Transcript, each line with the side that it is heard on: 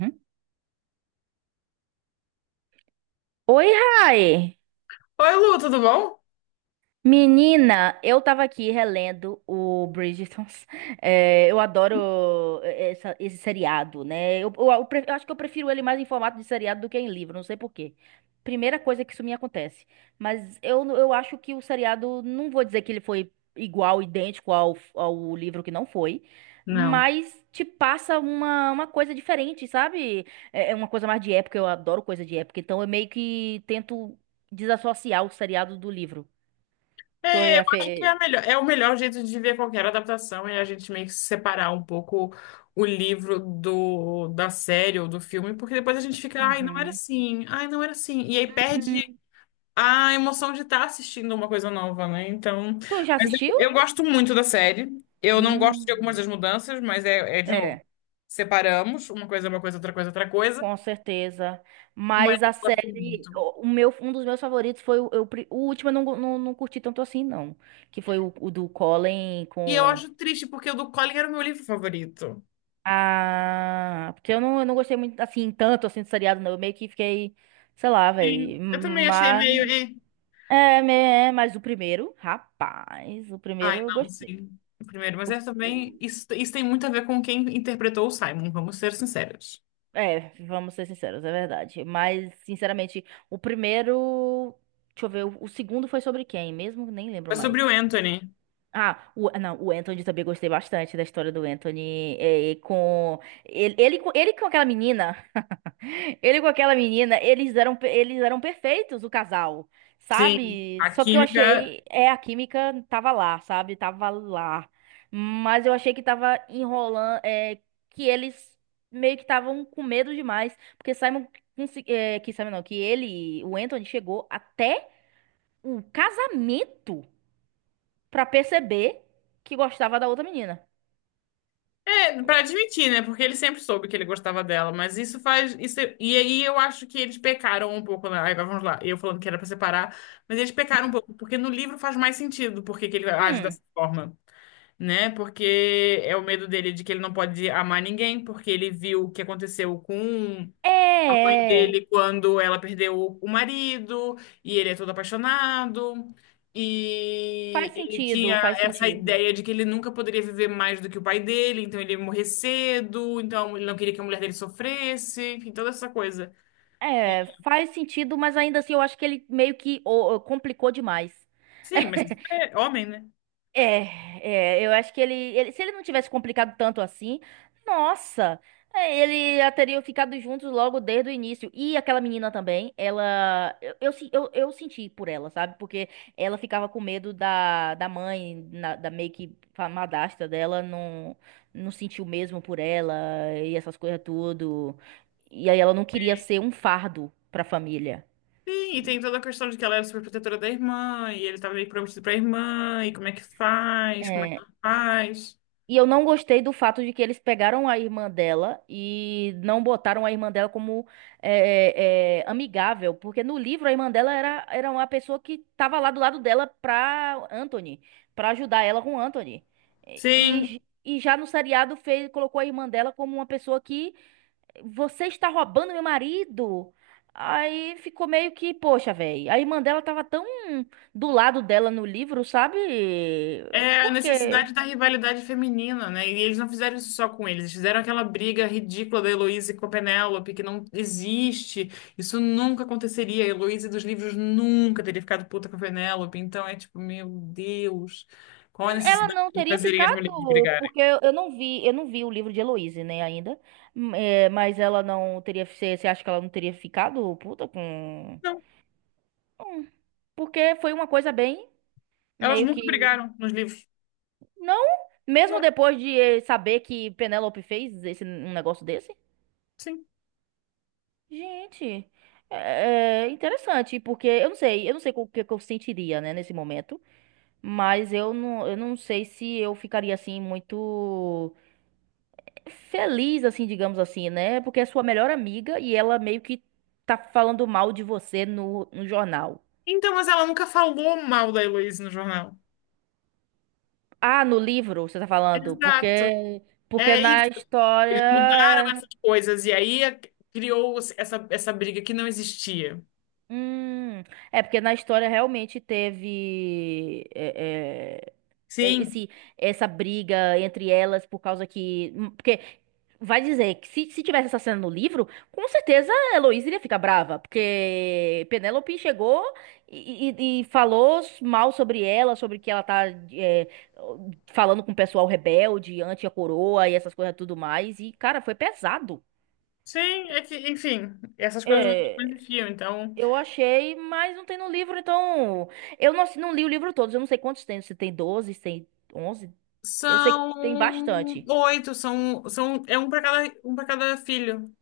right: Uhum. Oi, Rai!
left: Oi, Lu, tudo bom?
right: Menina, eu tava aqui relendo o Bridgertons. É, eu adoro esse seriado, né? Eu acho que eu prefiro ele mais em formato de seriado do que em livro, não sei por quê. Primeira coisa que isso me acontece. Mas eu acho que o seriado, não vou dizer que ele foi igual, idêntico ao livro, que não foi.
left: Não.
right: Mas te passa uma coisa diferente, sabe? É uma coisa mais de época, eu adoro coisa de época. Então eu meio que tento desassociar o seriado do livro. Tu
left: É, eu
right: já
left: acho que é, a
right: fez.
left: melhor, é o melhor jeito de ver qualquer adaptação é a gente meio que separar um pouco o livro da série ou do filme, porque depois a gente fica, ai, não era
right: Uhum.
left: assim, ai, não era assim. E aí perde
right: Hum.
left: a emoção de estar assistindo uma coisa nova, né? Então,
right: Tu já
left: mas
right: assistiu?
left: eu, eu gosto muito da série. Eu não gosto de algumas
right: Hum.
left: das mudanças, mas é de novo,
right: É,
left: separamos, uma coisa é uma coisa, outra coisa é outra coisa,
right: com certeza.
left: mas
right: Mas a
left: eu gosto
right: série,
left: muito.
right: o meu, um dos meus favoritos foi o último, eu não, go- não curti tanto assim, não. Que foi o do Colin
left: E eu
right: com.
left: acho triste, porque o do Colin era o meu livro favorito.
right: Ah, porque eu não gostei muito assim, tanto assim do seriado, não. Eu meio que fiquei, sei lá,
left: Sim,
right: velho.
left: eu também achei
right: Mas,
left: meio. Eh.
right: é, me- mas o primeiro, rapaz, o
left: Ai,
right: primeiro eu
left: não,
right: gostei.
left: sim. O Primeiro, mas é também. Isso tem muito a ver com quem interpretou o Simon, vamos ser sinceros.
right: É, vamos ser sinceros, é verdade. Mas, sinceramente, o primeiro. Deixa eu ver, o segundo foi sobre quem mesmo? Nem lembro
left: Mas sobre
right: mais.
left: o Anthony,
right: Ah, o, não, o Anthony também gostei bastante da história do Anthony. É, com, ele, ele com aquela menina. Ele com aquela menina, eles eram perfeitos, o casal,
left: sim,
right: sabe?
left: a
right: Só que eu
left: química.
right: achei, a química tava lá, sabe? Tava lá. Mas eu achei que tava enrolando, que eles meio que estavam com medo demais, porque que Simon não, que ele, o Anthony chegou até o casamento pra perceber que gostava da outra menina.
left: É, pra admitir, né? Porque ele sempre soube que ele gostava dela, mas isso faz. Isso, e aí eu acho que eles pecaram um pouco, né? Agora vamos lá, eu falando que era pra separar, mas eles pecaram um pouco, porque no livro faz mais sentido porque que ele age
right: Hum,
left: dessa forma, né? Porque é o medo dele de que ele não pode amar ninguém, porque ele viu o que aconteceu com
right: é, é. É.
left: dele quando ela perdeu o marido, e ele é todo apaixonado, e
right: Faz
left: ele
right: sentido,
left: tinha
right: faz
left: essa
right: sentido.
left: ideia de que ele nunca poderia viver mais do que o pai dele, então ele ia morrer cedo, então ele não queria que a mulher dele sofresse, enfim, toda essa coisa.
right: É, faz sentido, mas ainda assim eu acho que ele meio que complicou demais.
left: Sim, mas isso é homem, né?
right: É, é, eu acho que ele, se ele não tivesse complicado tanto assim, nossa, ele já teriam ficado juntos logo desde o início. E aquela menina também, ela, eu, se- eu senti por ela, sabe? Porque ela ficava com medo da mãe, da meio que madrasta dela, não, não sentiu mesmo por ela e essas coisas tudo. E aí ela não queria ser um fardo pra família.
left: Sim, e tem toda a questão de que ela era super protetora da irmã, e ele estava meio prometido pra irmã, e como é que faz, como é que
right: É.
left: ela faz.
right: E eu não gostei do fato de que eles pegaram a irmã dela e não botaram a irmã dela como amigável, porque no livro a irmã dela era uma pessoa que tava lá do lado dela pra Anthony, pra ajudar ela com Anthony.
left: Sim.
right: E já no seriado fez, colocou a irmã dela como uma pessoa que você está roubando meu marido. Aí ficou meio que, poxa, velho, a irmã dela tava tão do lado dela no livro, sabe?
left: É a
right: Por quê?
left: necessidade da rivalidade feminina, né? E eles não fizeram isso só com eles, eles fizeram aquela briga ridícula da Heloísa com a Penélope, que não existe. Isso nunca aconteceria. A Heloísa dos livros nunca teria ficado puta com a Penélope. Então é tipo, meu Deus, qual a
right: Ela
left: necessidade
right: não
left: de
right: teria
left: fazerem as
right: ficado,
left: mulheres brigarem?
right: porque eu não vi, eu não vi o livro de Heloise, né, ainda. É, mas ela não teria. Você acha que ela não teria ficado puta com.
left: Não,
right: Hum, porque foi uma coisa bem
left: elas
right: meio
left: nunca
right: que.
left: brigaram nos livros.
right: Não, mesmo
left: Não,
right: depois de saber que Penélope fez esse, um negócio desse.
left: sim.
right: Gente, é interessante, porque eu não sei o que que eu sentiria, né, nesse momento. Mas eu não sei se eu ficaria assim muito, feliz, assim, digamos assim, né? Porque é sua melhor amiga e ela meio que tá falando mal de você no jornal.
left: Então, mas ela nunca falou mal da Heloísa no jornal.
right: Ah, no livro, você tá falando?
left: Exato.
right: Porque, porque
left: É
right: na
left: isso. Eles mudaram
right: história.
left: essas coisas e aí criou essa, essa briga que não existia.
right: Hum, é porque na história realmente teve. É,
left: Sim,
right: esse, essa briga entre elas por causa que. Porque vai dizer que se tivesse essa cena no livro, com certeza a Heloísa iria ficar brava. Porque Penélope chegou e falou mal sobre ela, sobre que ela tá é, falando com o pessoal rebelde, anti a coroa e essas coisas tudo mais. E, cara, foi pesado.
left: sim, é que, enfim, essas coisas não
right: É,
left: existiam, então
right: eu achei, mas não tem no livro, então. Eu não, não li o livro todo, eu não sei quantos tem, se tem 12 se tem 11. Eu sei que tem
left: são
right: bastante.
left: oito, são, são é um para cada filho.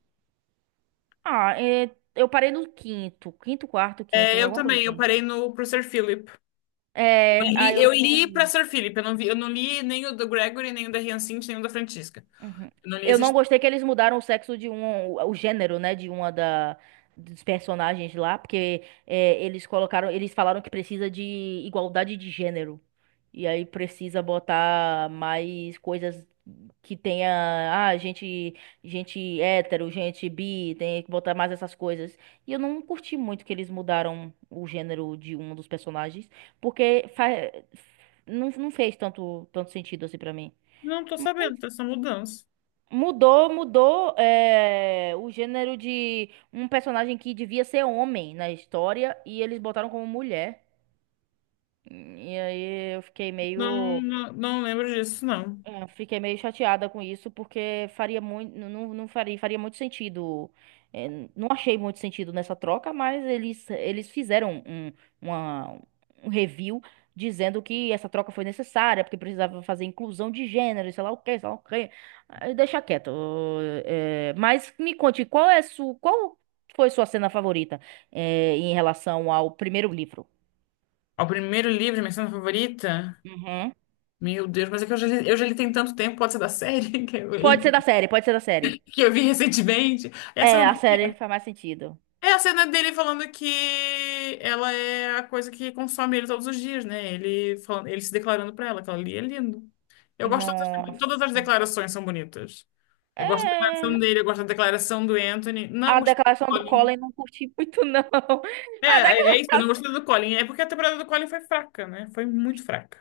right: Ah, é, eu parei no quinto. Quinto, quarto, quinto,
left: É, eu
right: alguma coisa
left: também, eu
right: assim.
left: parei no pro Sir Philip.
right: É, aí eu
left: Eu
right: não
left: li para
right: vi.
left: Sir Philip, eu não vi, eu não li nem o do Gregory, nem o da Hyacinth, nem o da Francisca.
right: Uhum.
left: Eu não li
right: Eu
left: esses.
right: não gostei que eles mudaram o sexo de um, o gênero, né, de uma da dos personagens lá, porque eles colocaram, eles falaram que precisa de igualdade de gênero. E aí precisa botar mais coisas que tenha, ah, gente, gente hétero, gente bi, tem que botar mais essas coisas. E eu não curti muito que eles mudaram o gênero de um dos personagens, porque não, não fez tanto sentido assim pra mim.
left: Não tô sabendo dessa mudança.
right: Mudou o gênero de um personagem que devia ser homem na história e eles botaram como mulher. E aí eu fiquei
left: Não,
right: meio.
left: não, não lembro disso, não.
right: É, fiquei meio chateada com isso, porque faria muito, não, não faria, faria muito sentido. é, não achei muito sentido nessa troca, mas eles fizeram uma- um review dizendo que essa troca foi necessária, porque precisava fazer inclusão de gênero, e sei lá o quê, sei lá o quê. Aí deixa quieto. Mas me conte, qual foi sua cena favorita, em relação ao primeiro livro?
left: Ao primeiro livro, minha cena favorita?
right: Uhum.
left: Meu Deus, mas é que eu já li tem tanto tempo, pode ser da série que eu,
right: Pode ser
left: e-
right: da série, pode ser da série.
left: que eu vi recentemente. É a
right: É,
left: cena,
right: a série faz mais sentido.
left: é a cena dele falando que ela é a coisa que consome ele todos os dias, né? Ele, falando, ele se declarando pra ela, que ela ali é lindo. Eu gosto, todas as
right: Nossa.
left: declarações são bonitas. Eu gosto da declaração
right: É.
left: dele, eu gosto da declaração do Anthony. Não
right: A
left: gostei do
right: declaração do Collor
left: Colin.
right: eu não curti muito, não.
left: É,
right: A
left: é isso, eu não
right: declaração.
left: gostei do Colin. É porque a temporada do Colin foi fraca, né? Foi muito fraca.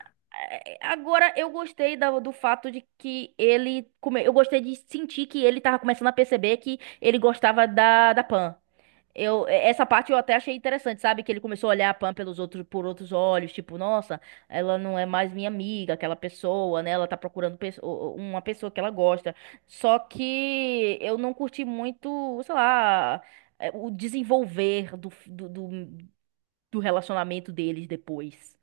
right: Agora, eu gostei do fato de que ele. Eu gostei de sentir que ele tava começando a perceber que ele gostava da Pan. Essa parte eu até achei interessante, sabe? Que ele começou a olhar a Pam pelos outros, por outros olhos, tipo, nossa, ela não é mais minha amiga, aquela pessoa, né? Ela tá procurando uma pessoa que ela gosta. Só que eu não curti muito, sei lá, o desenvolver do relacionamento deles depois.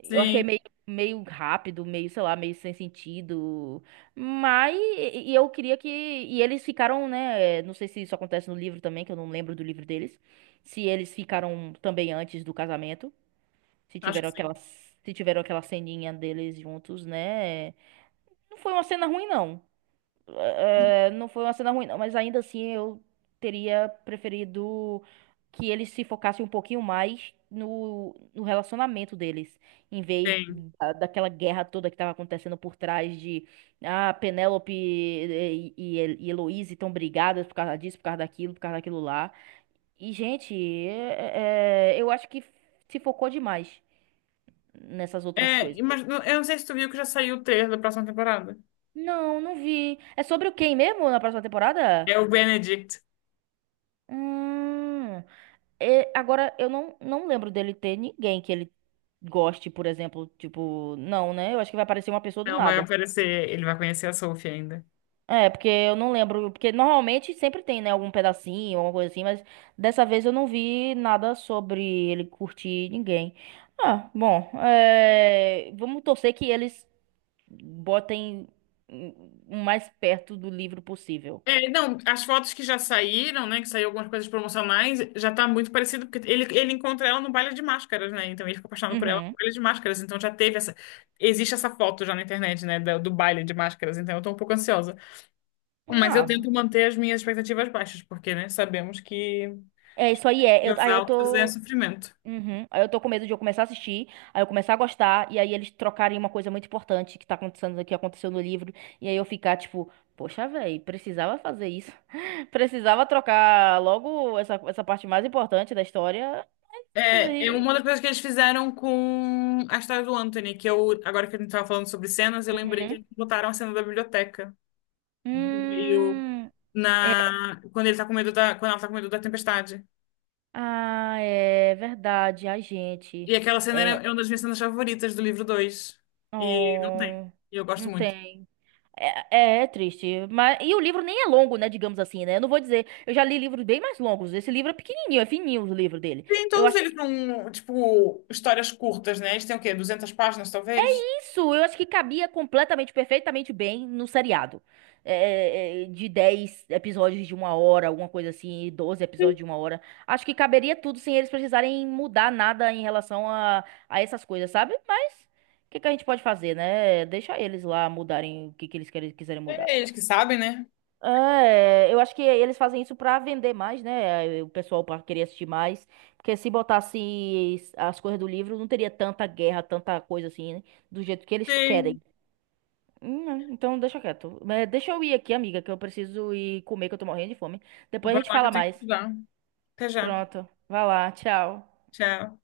right: Eu achei
left: Sim,
right: meio rápido, meio, sei lá, meio sem sentido. Mas e eu queria que. E eles ficaram, né? Não sei se isso acontece no livro também, que eu não lembro do livro deles. Se eles ficaram também antes do casamento. Se
left: acho que
right: tiveram aquela,
left: sim.
right: se tiveram aquela ceninha deles juntos, né? Não foi uma cena ruim, não. É, não foi uma cena ruim, não, mas ainda assim eu teria preferido que eles se focassem um pouquinho mais no relacionamento deles, em vez
left: Sim.
right: daquela guerra toda que tava acontecendo por trás de ah, Penélope e Heloísa estão brigadas por causa disso, por causa daquilo lá. E, gente, eu acho que se focou demais nessas outras
left: É,
right: coisas.
left: mas eu não sei se tu viu que já saiu o trailer da próxima temporada.
right: Não, não vi. É sobre o quem mesmo na próxima temporada?
left: É o Benedict.
right: Hum. É, agora, eu não, não lembro dele ter ninguém que ele goste, por exemplo. Tipo, não, né? Eu acho que vai aparecer uma pessoa do
left: Não vai
right: nada.
left: aparecer, ele vai conhecer a Sophie ainda.
right: É, porque eu não lembro. Porque normalmente sempre tem, né? Algum pedacinho, alguma coisa assim. Mas dessa vez eu não vi nada sobre ele curtir ninguém. Ah, bom. Vamos torcer que eles botem o mais perto do livro possível.
left: É, não, as fotos que já saíram, né? Que saiu algumas coisas promocionais, já tá muito parecido, porque ele encontra ela no baile de máscaras, né? Então ele fica apaixonado por ela no
right: Uhum.
left: baile de máscaras. Então já teve essa. Existe essa foto já na internet, né? Do baile de máscaras. Então eu tô um pouco ansiosa. Mas eu
right: Ah,
left: tento manter as minhas expectativas baixas, porque, né? Sabemos que
right: é isso aí. É. Eu,
left: expectativas
right: aí eu
left: altas é
right: tô.
left: sofrimento.
right: Uhum. Aí eu tô com medo de eu começar a assistir, aí eu começar a gostar, e aí eles trocarem uma coisa muito importante que tá acontecendo, que aconteceu no livro, e aí eu ficar tipo, poxa, velho, precisava fazer isso. Precisava trocar logo essa parte mais importante da história.
left: É, é
right: Foi-
left: uma das coisas que eles fizeram com a história do Anthony, que eu, agora que a gente tava falando sobre cenas, eu lembrei que
right: Uhum.
left: eles botaram a cena da biblioteca do meio
right: Hum, é.
left: na, quando ele tá com medo da, quando ela tá com medo da tempestade.
right: Ah, é verdade, a gente.
left: E aquela cena
right: É.
left: é uma das minhas cenas favoritas do livro 2. E não tem.
right: Oh,
left: E eu gosto
right: não
left: muito.
right: tem. É, é triste, mas e o livro nem é longo, né, digamos assim, né? Eu não vou dizer, eu já li livros bem mais longos. Esse livro é pequenininho, é fininho o livro dele.
left: Tem
right: Eu
left: todos
right: acho que
left: eles são, tipo, histórias curtas, né? Eles têm o quê? 200 páginas, talvez?
right: isso, eu acho que cabia completamente, perfeitamente bem no seriado. É, é, de 10 episódios de uma hora, alguma coisa assim, 12 episódios de uma hora. Acho que caberia tudo sem eles precisarem mudar nada em relação a essas coisas, sabe? Mas o que que a gente pode fazer, né? Deixa eles lá mudarem o que que eles quiserem mudar.
left: É eles que sabem, né?
right: É, eu acho que eles fazem isso pra vender mais, né? O pessoal para querer assistir mais, porque se botasse as coisas do livro, não teria tanta guerra, tanta coisa assim, né? Do jeito que eles
left: Tem.
right: querem. Não, então deixa quieto. Mas deixa eu ir aqui, amiga, que eu preciso ir comer, que eu tô morrendo de fome. Depois a
left: Vai
right: gente
left: lá que eu
right: fala
left: tenho que
right: mais.
left: estudar. Até já.
right: Pronto. Vai lá, tchau.
left: Tchau.